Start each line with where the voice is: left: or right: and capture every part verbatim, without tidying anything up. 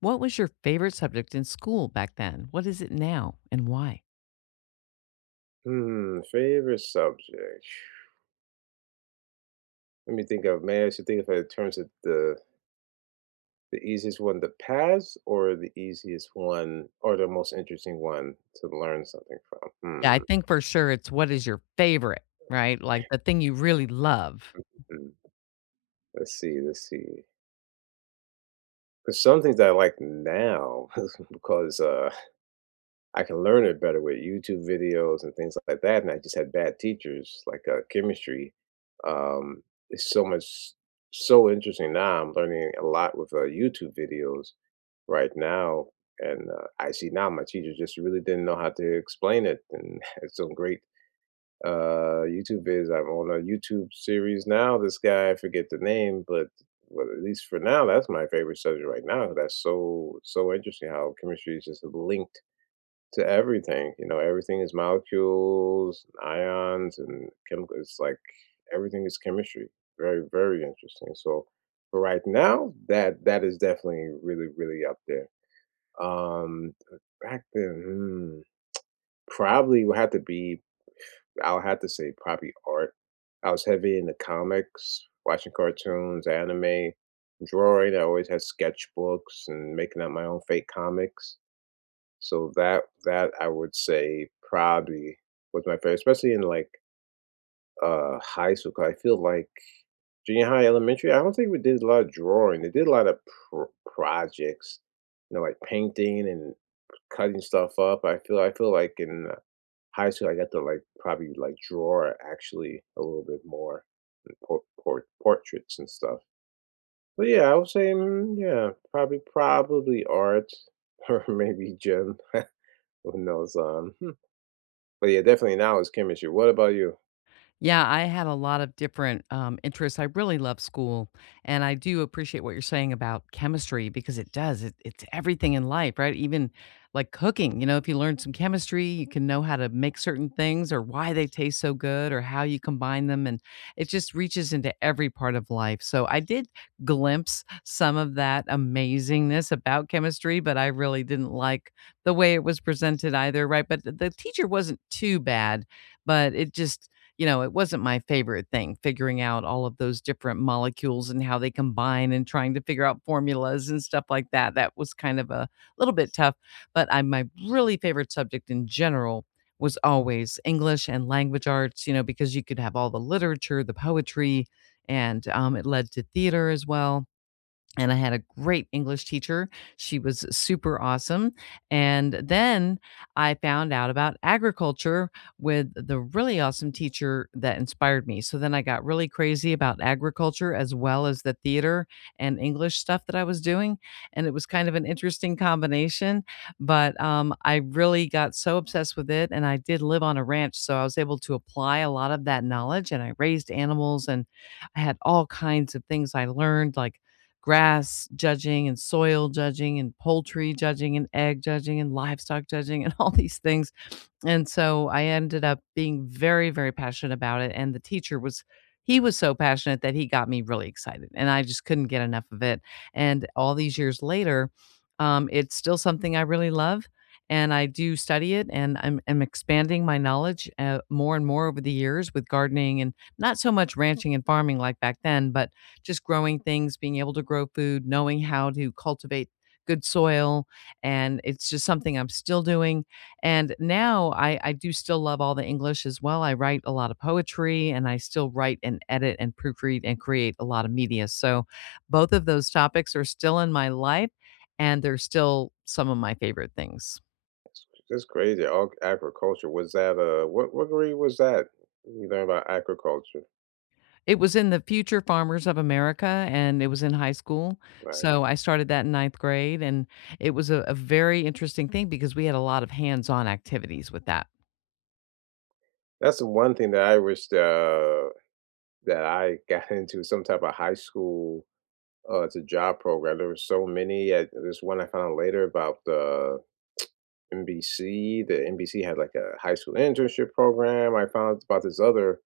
left: What was your favorite subject in school back then? What is it now and why?
right: Hmm, favorite subject. Let me think of, man, I should think of it in terms of the the easiest one to pass or the easiest one or the most interesting one to learn something from.
left: Yeah, I
right: Hmm.
left: think for sure it's what is your favorite, right? Like the thing you really love.
right: hmm. Let's see, let's see. Because some things I like now, because uh, I can learn it better with YouTube videos and things like that. And I just had bad teachers, like uh, chemistry. Um, it's so much, so interesting now. I'm learning a lot with uh, YouTube videos right now. And uh, I see now my teacher just really didn't know how to explain it. And it's some great uh, YouTube vids. I'm on a YouTube series now. This guy, I forget the name, but well, at least for now, that's my favorite subject right now. That's so so interesting how chemistry is just linked to everything. You know, everything is molecules, ions, and chemical. It's like everything is chemistry. Very very interesting. So, but right now, that that is definitely really really up there um, Back then, hmm, probably would have to be, I'll have to say probably art. I was heavy into comics, watching cartoons, anime, drawing. I always had sketchbooks and making up my own fake comics. So that that I would say probably was my favorite, especially in like uh high school. 'Cause I feel like junior high, elementary. I don't think we did a lot of drawing. They did a lot of pro- projects, you know, like painting and cutting stuff up. I feel I feel like in uh, high school, I got to like probably like draw actually a little bit more and por- por- portraits and stuff. But yeah, I would say mm, yeah, probably probably art or maybe gym. Who knows? Um, hmm. But yeah, definitely now is chemistry. What about you?
left: Yeah, I had a lot of different um, interests. I really love school, and I do appreciate what you're saying about chemistry because it does. It, it's everything in life, right? Even like cooking. You know, if you learn some chemistry, you can know how to make certain things or why they taste so good or how you combine them, and it just reaches into every part of life. So I did glimpse some of that amazingness about chemistry, but I really didn't like the way it was presented either, right? But the the teacher wasn't too bad, but it just you know, it wasn't my favorite thing, figuring out all of those different molecules and how they combine and trying to figure out formulas and stuff like that. That was kind of a little bit tough, but I my really favorite subject in general was always English and language arts, you know, because you could have all the literature, the poetry, and um, it led to theater as well. And I had a great English teacher. She was super awesome. And then I found out about agriculture with the really awesome teacher that inspired me. So then I got really crazy about agriculture as well as the theater and English stuff that I was doing. And it was kind of an interesting combination. But um, I really got so obsessed with it. And I did live on a ranch. So I was able to apply a lot of that knowledge. And I raised animals and I had all kinds of things I learned, like grass judging and soil judging and poultry judging and egg judging and livestock judging and all these things and so I ended up being very, very passionate about it, and the teacher was he was so passionate that he got me really excited, and I just couldn't get enough of it, and all these years later, um, it's still something I really love, and I do study it, and I'm I'm expanding my knowledge, uh, more and more over the years with gardening and not so much ranching and farming like back then, but just growing things, being able to grow food, knowing how to cultivate good soil, and it's just something I'm still doing and now I I do still love all the English as well. I write a lot of poetry and I still write and edit and proofread and create a lot of media. So both of those topics are still in my life and they're still some of my favorite things.
right: That's that's crazy. All agriculture was that? Uh, what what grade was that? You learn about agriculture,
left: It was in the Future Farmers of America and it was in high school.
right: right?
left: So I started that in ninth grade and it was a, a very interesting thing because we had a lot of hands on activities with that.
right: That's the one thing that I wish uh, that I got into some type of high school. Uh, it's a job program. There were so many. I, there's one I found out later about the N B C. The N B C had like a high school internship program. I found about this other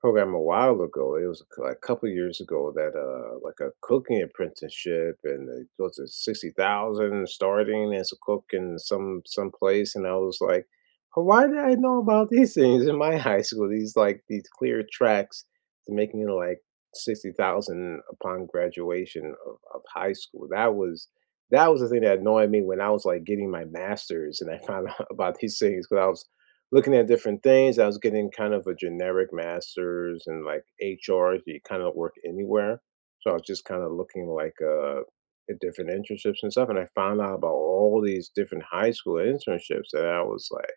right: program a while ago. It was a couple years ago that uh like a cooking apprenticeship and it was at sixty thousand starting as a cook in some some place and I was like, "Well, why did I know about these things in my high school? These like these clear tracks to making it like sixty thousand upon graduation of, of high school. That was that was the thing that annoyed me when I was like getting my master's and I found out about these things because I was looking at different things. I was getting kind of a generic master's and like H R. You kind of work anywhere. So I was just kind of looking like uh, at different internships and stuff. And I found out about all these different high school internships that I was like,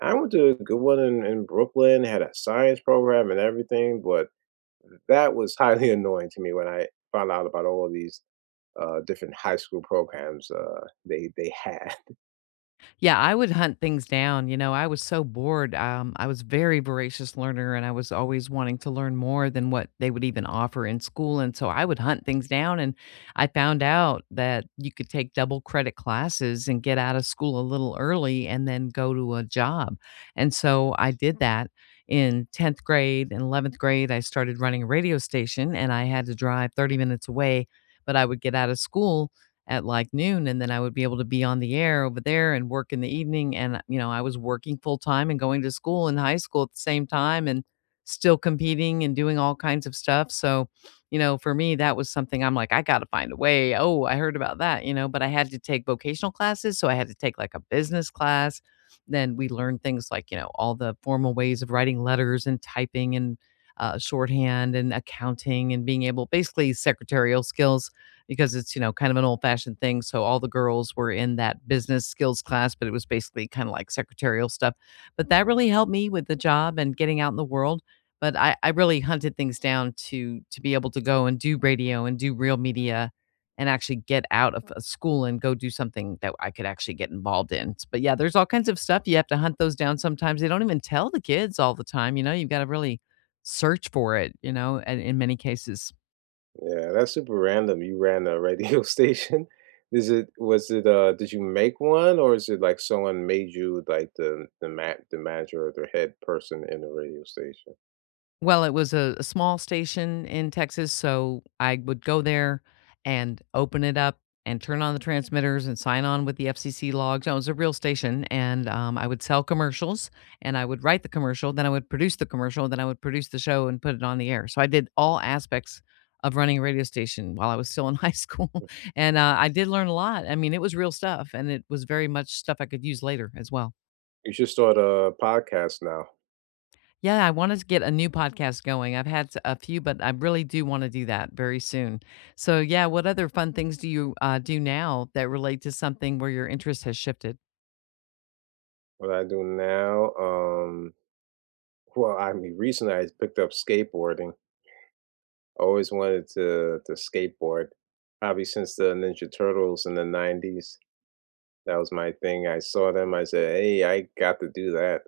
right: I went to a good one in, in Brooklyn, had a science program and everything. But that was highly annoying to me when I found out about all of these uh, different high school programs uh, they, they had.
left: Yeah, I would hunt things down. You know, I was so bored. Um, I was very voracious learner, and I was always wanting to learn more than what they would even offer in school. And so I would hunt things down, and I found out that you could take double credit classes and get out of school a little early, and then go to a job. And so I did that in tenth grade and eleventh grade. I started running a radio station, and I had to drive thirty minutes away, but I would get out of school at like noon and then I would be able to be on the air over there and work in the evening and, you know, I was working full time and going to school and high school at the same time and still competing and doing all kinds of stuff. So, you know, for me that was something I'm like I got to find a way. Oh, I heard about that, you know, but I had to take vocational classes, so I had to take like a business class. Then we learned things like, you know, all the formal ways of writing letters and typing and uh, shorthand and accounting and being able basically secretarial skills because it's, you know, kind of an old fashioned thing. So all the girls were in that business skills class, but it was basically kind of like secretarial stuff. But that really helped me with the job and getting out in the world. But I, I really hunted things down to to be able to go and do radio and do real media and actually get out of a school and go do something that I could actually get involved in. But yeah, there's all kinds of stuff. You have to hunt those down sometimes. They don't even tell the kids all the time, you know, you've got to really search for it, you know, and in many cases.
right: Yeah, that's super random. You ran a radio station. Is it was it uh did you make one or is it like someone made you like the the ma the manager or the head person in the radio station?
left: Well, it was a a small station in Texas, so I would go there and open it up and turn on the transmitters and sign on with the F C C logs. No, it was a real station, and, um, I would sell commercials, and I would write the commercial, then I would produce the commercial, then I would produce the show and put it on the air. So I did all aspects of running a radio station while I was still in high school, and, uh, I did learn a lot. I mean, it was real stuff, and it was very much stuff I could use later as well.
right: You should start a podcast now.
left: Yeah, I want to get a new podcast going. I've had a few, but I really do want to do that very soon. So, yeah, what other fun things do you uh, do now that relate to something where your interest has shifted?
right: What I do now, um well, I mean recently I picked up skateboarding. I always wanted to to skateboard. Probably since the Ninja Turtles in the nineties. That was my thing. I saw them, I said, "Hey, I got to do that."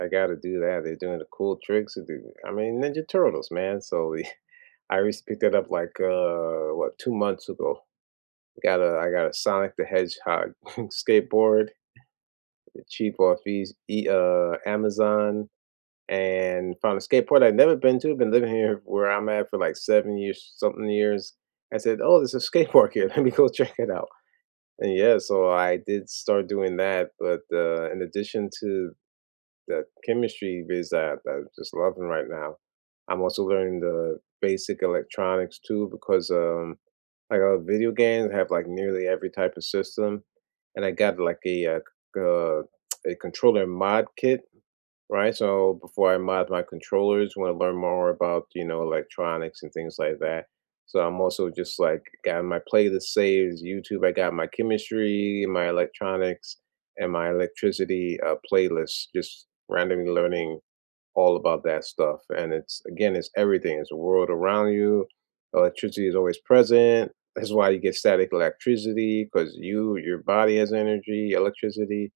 right: I gotta do that. They're doing the cool tricks. They do- I mean, Ninja Turtles, man. So the, I recently picked that up like uh what two months ago. Got a I got a Sonic the Hedgehog skateboard, cheap off these e, uh Amazon, and found a skateboard I'd never been to. Been living here where I'm at for like seven years, something years. I said, oh, there's a skateboard here. Let me go check it out. And yeah, so I did start doing that. But uh, in addition to the chemistry biz that I'm just loving right now. I'm also learning the basic electronics too because um like our video games have like nearly every type of system, and I got like a uh, c- uh, a controller mod kit. Right, so before I mod my controllers, wanna learn more about, you know, electronics and things like that. So I'm also just, like, got my playlist saves, YouTube, I got my chemistry, my electronics, and my electricity, uh, playlist, just randomly learning all about that stuff, and it's again, it's everything, it's the world around you, electricity is always present, that's why you get static electricity because you your body has energy, electricity,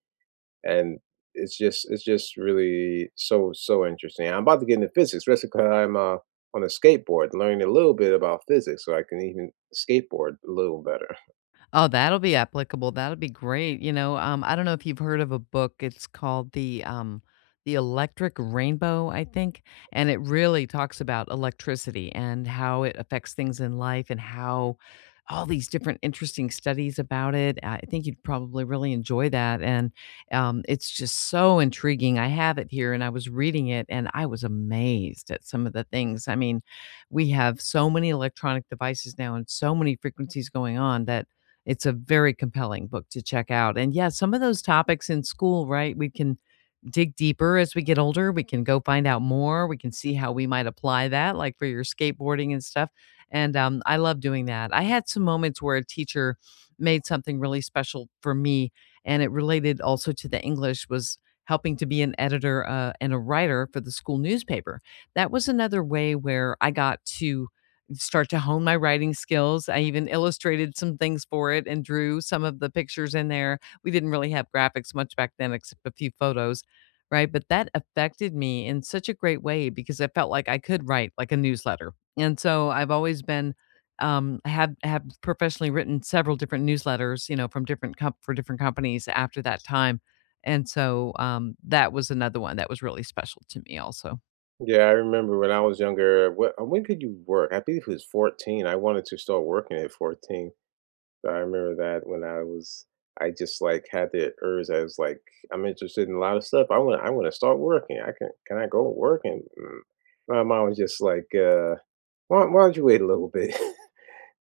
right: and it's just it's just really so so interesting. I'm about to get into physics, especially because 'cause I'm uh, on a skateboard, learning a little bit about physics, so I can even skateboard a little better.
left: Oh, that'll be applicable. That'll be great. You know, um, I don't know if you've heard of a book. It's called the um, the Electric Rainbow, I think, and it really talks about electricity and how it affects things in life and how all these different interesting studies about it. I think you'd probably really enjoy that, and um, it's just so intriguing. I have it here, and I was reading it, and I was amazed at some of the things. I mean, we have so many electronic devices now and so many frequencies going on that it's a very compelling book to check out. And yeah, some of those topics in school, right? We can dig deeper as we get older. We can go find out more. We can see how we might apply that, like for your skateboarding and stuff. And um, I love doing that. I had some moments where a teacher made something really special for me, and it related also to the English was helping to be an editor uh, and a writer for the school newspaper. That was another way where I got to start to hone my writing skills. I even illustrated some things for it and drew some of the pictures in there. We didn't really have graphics much back then except a few photos, right? But that affected me in such a great way because I felt like I could write like a newsletter. And so I've always been um I have have professionally written several different newsletters, you know, from different comp for different companies after that time. And so um that was another one that was really special to me also.
right: Yeah, I remember when I was younger. What, when could you work? I believe it was fourteen. I wanted to start working at fourteen. So I remember that when I was, I just like had the urge. I was like, I'm interested in a lot of stuff. I want, I want to start working. I can, can I go work? And mm, my mom was just like, uh, why, why don't you wait a little bit?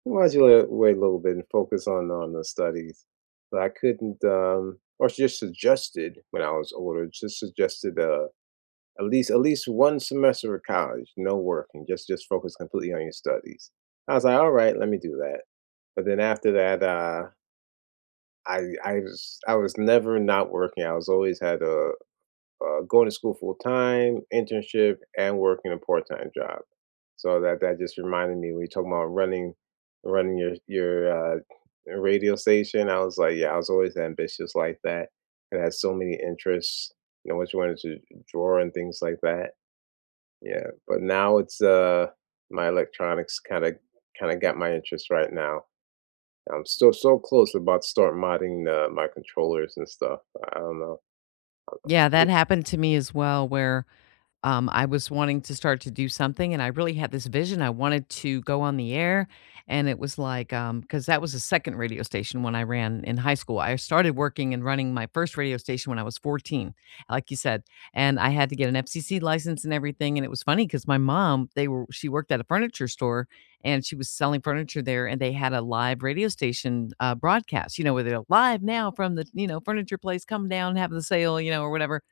right: Why do you wait a little bit and focus on on the studies? But I couldn't, um, or she just suggested when I was older, just suggested uh, at least at least one semester of college, no working, just just focus completely on your studies. I was like, all right, let me do that. But then after that, uh, I I was I was never not working. I was always had a uh, going to school full time, internship, and working a part time job. So that that just reminded me when you talk about running, running your your uh, radio station. I was like, yeah, I was always ambitious like that, and had so many interests. You know, what you wanted to draw and things like that. Yeah, but now it's uh my electronics kind of kind of got my interest right now. I'm still so close about to start modding the my controllers and stuff. I don't know. I don't know.
left: Yeah, that
right: It
left: happened to me as well where um, I was wanting to start to do something, and I really had this vision. I wanted to go on the air, and it was like um, because that was the second radio station when I ran in high school. I started working and running my first radio station when I was fourteen, like you said, and I had to get an F C C license and everything. And it was funny because my mom, they were she worked at a furniture store and she was selling furniture there, and they had a live radio station uh, broadcast. You know, with it live now from the you know furniture place, come down, have the sale, you know, or whatever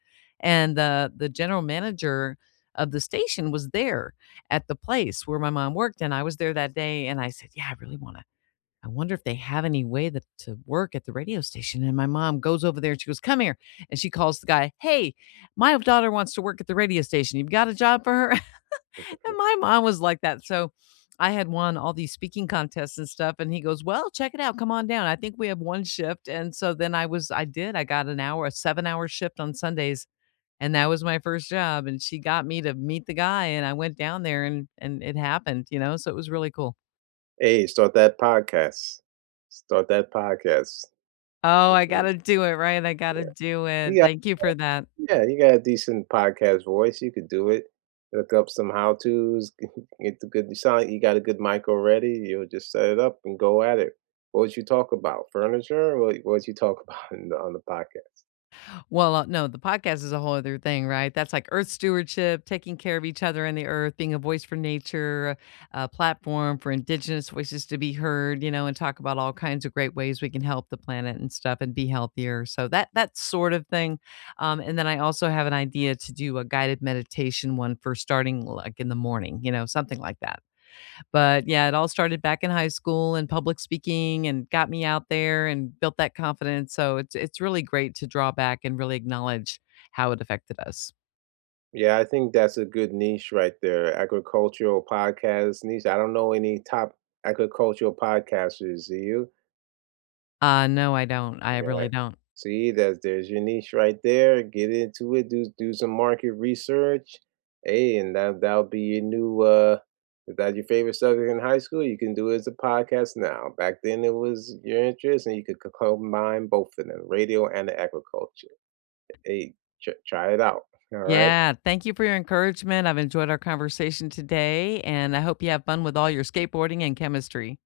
left: and the the general manager of the station was there at the place where my mom worked, and I was there that day, and I said, "Yeah, I really wanna I wonder if they have any way that to work at the radio station." And my mom goes over there and she goes, "Come here," and she calls the guy, "Hey, my daughter wants to work at the radio station. You've got a job for her?" And
right: disapprove.
left: my mom was like that, so I had won all these speaking contests and stuff, and he goes, "Well, check it out, come on down. I think we have one shift," and so then I was I did, I got an hour, a seven-hour shift on Sundays and that was my first job, and she got me to meet the guy, and I went down there and and it happened, you know, so it was really cool.
right: Hey, start that podcast. Start that podcast.
left: Oh, I
right: Mm,
left: gotta do it, right? I
right: yeah.
left: gotta do it.
right: You
left: Thank you for that.
right: Yeah, you got a decent podcast voice, you could do it. Look up some how to's, get the good you sound like you got a good mic already, you'll just set it up and go at it. What would you talk about? Furniture? What would you talk about in the on the podcast?
left: Well, uh, no, the podcast is a whole other thing, right? That's like earth stewardship, taking care of each other and the earth, being a voice for nature, a platform for indigenous voices to be heard, you know, and talk about all kinds of great ways we can help the planet and stuff and be healthier. So that that sort of thing. Um, and then I also have an idea to do a guided meditation one for starting like in the morning, you know, something like that. But, yeah, it all started back in high school and public speaking and got me out there and built that confidence, so it's it's really great to draw back and really acknowledge how it affected us.
right: Yeah, I think that's a good niche right there, agricultural podcast niche. I don't know any top agricultural podcasters, do you?
left: Uh, no, I don't. I
right: Yeah.
left: really don't.
right: See, that's there's your niche right there. Get into it. Do do some market research. Hey, and that that'll be your new. uh Is that your favorite subject in high school? You can do it as a podcast now. Back then, it was your interest, and you could co- combine both of them, radio and the agriculture. Hey, tr- try it out. All right.
left: Yeah, thank you for your encouragement. I've enjoyed our conversation today, and I hope you have fun with all your skateboarding and chemistry.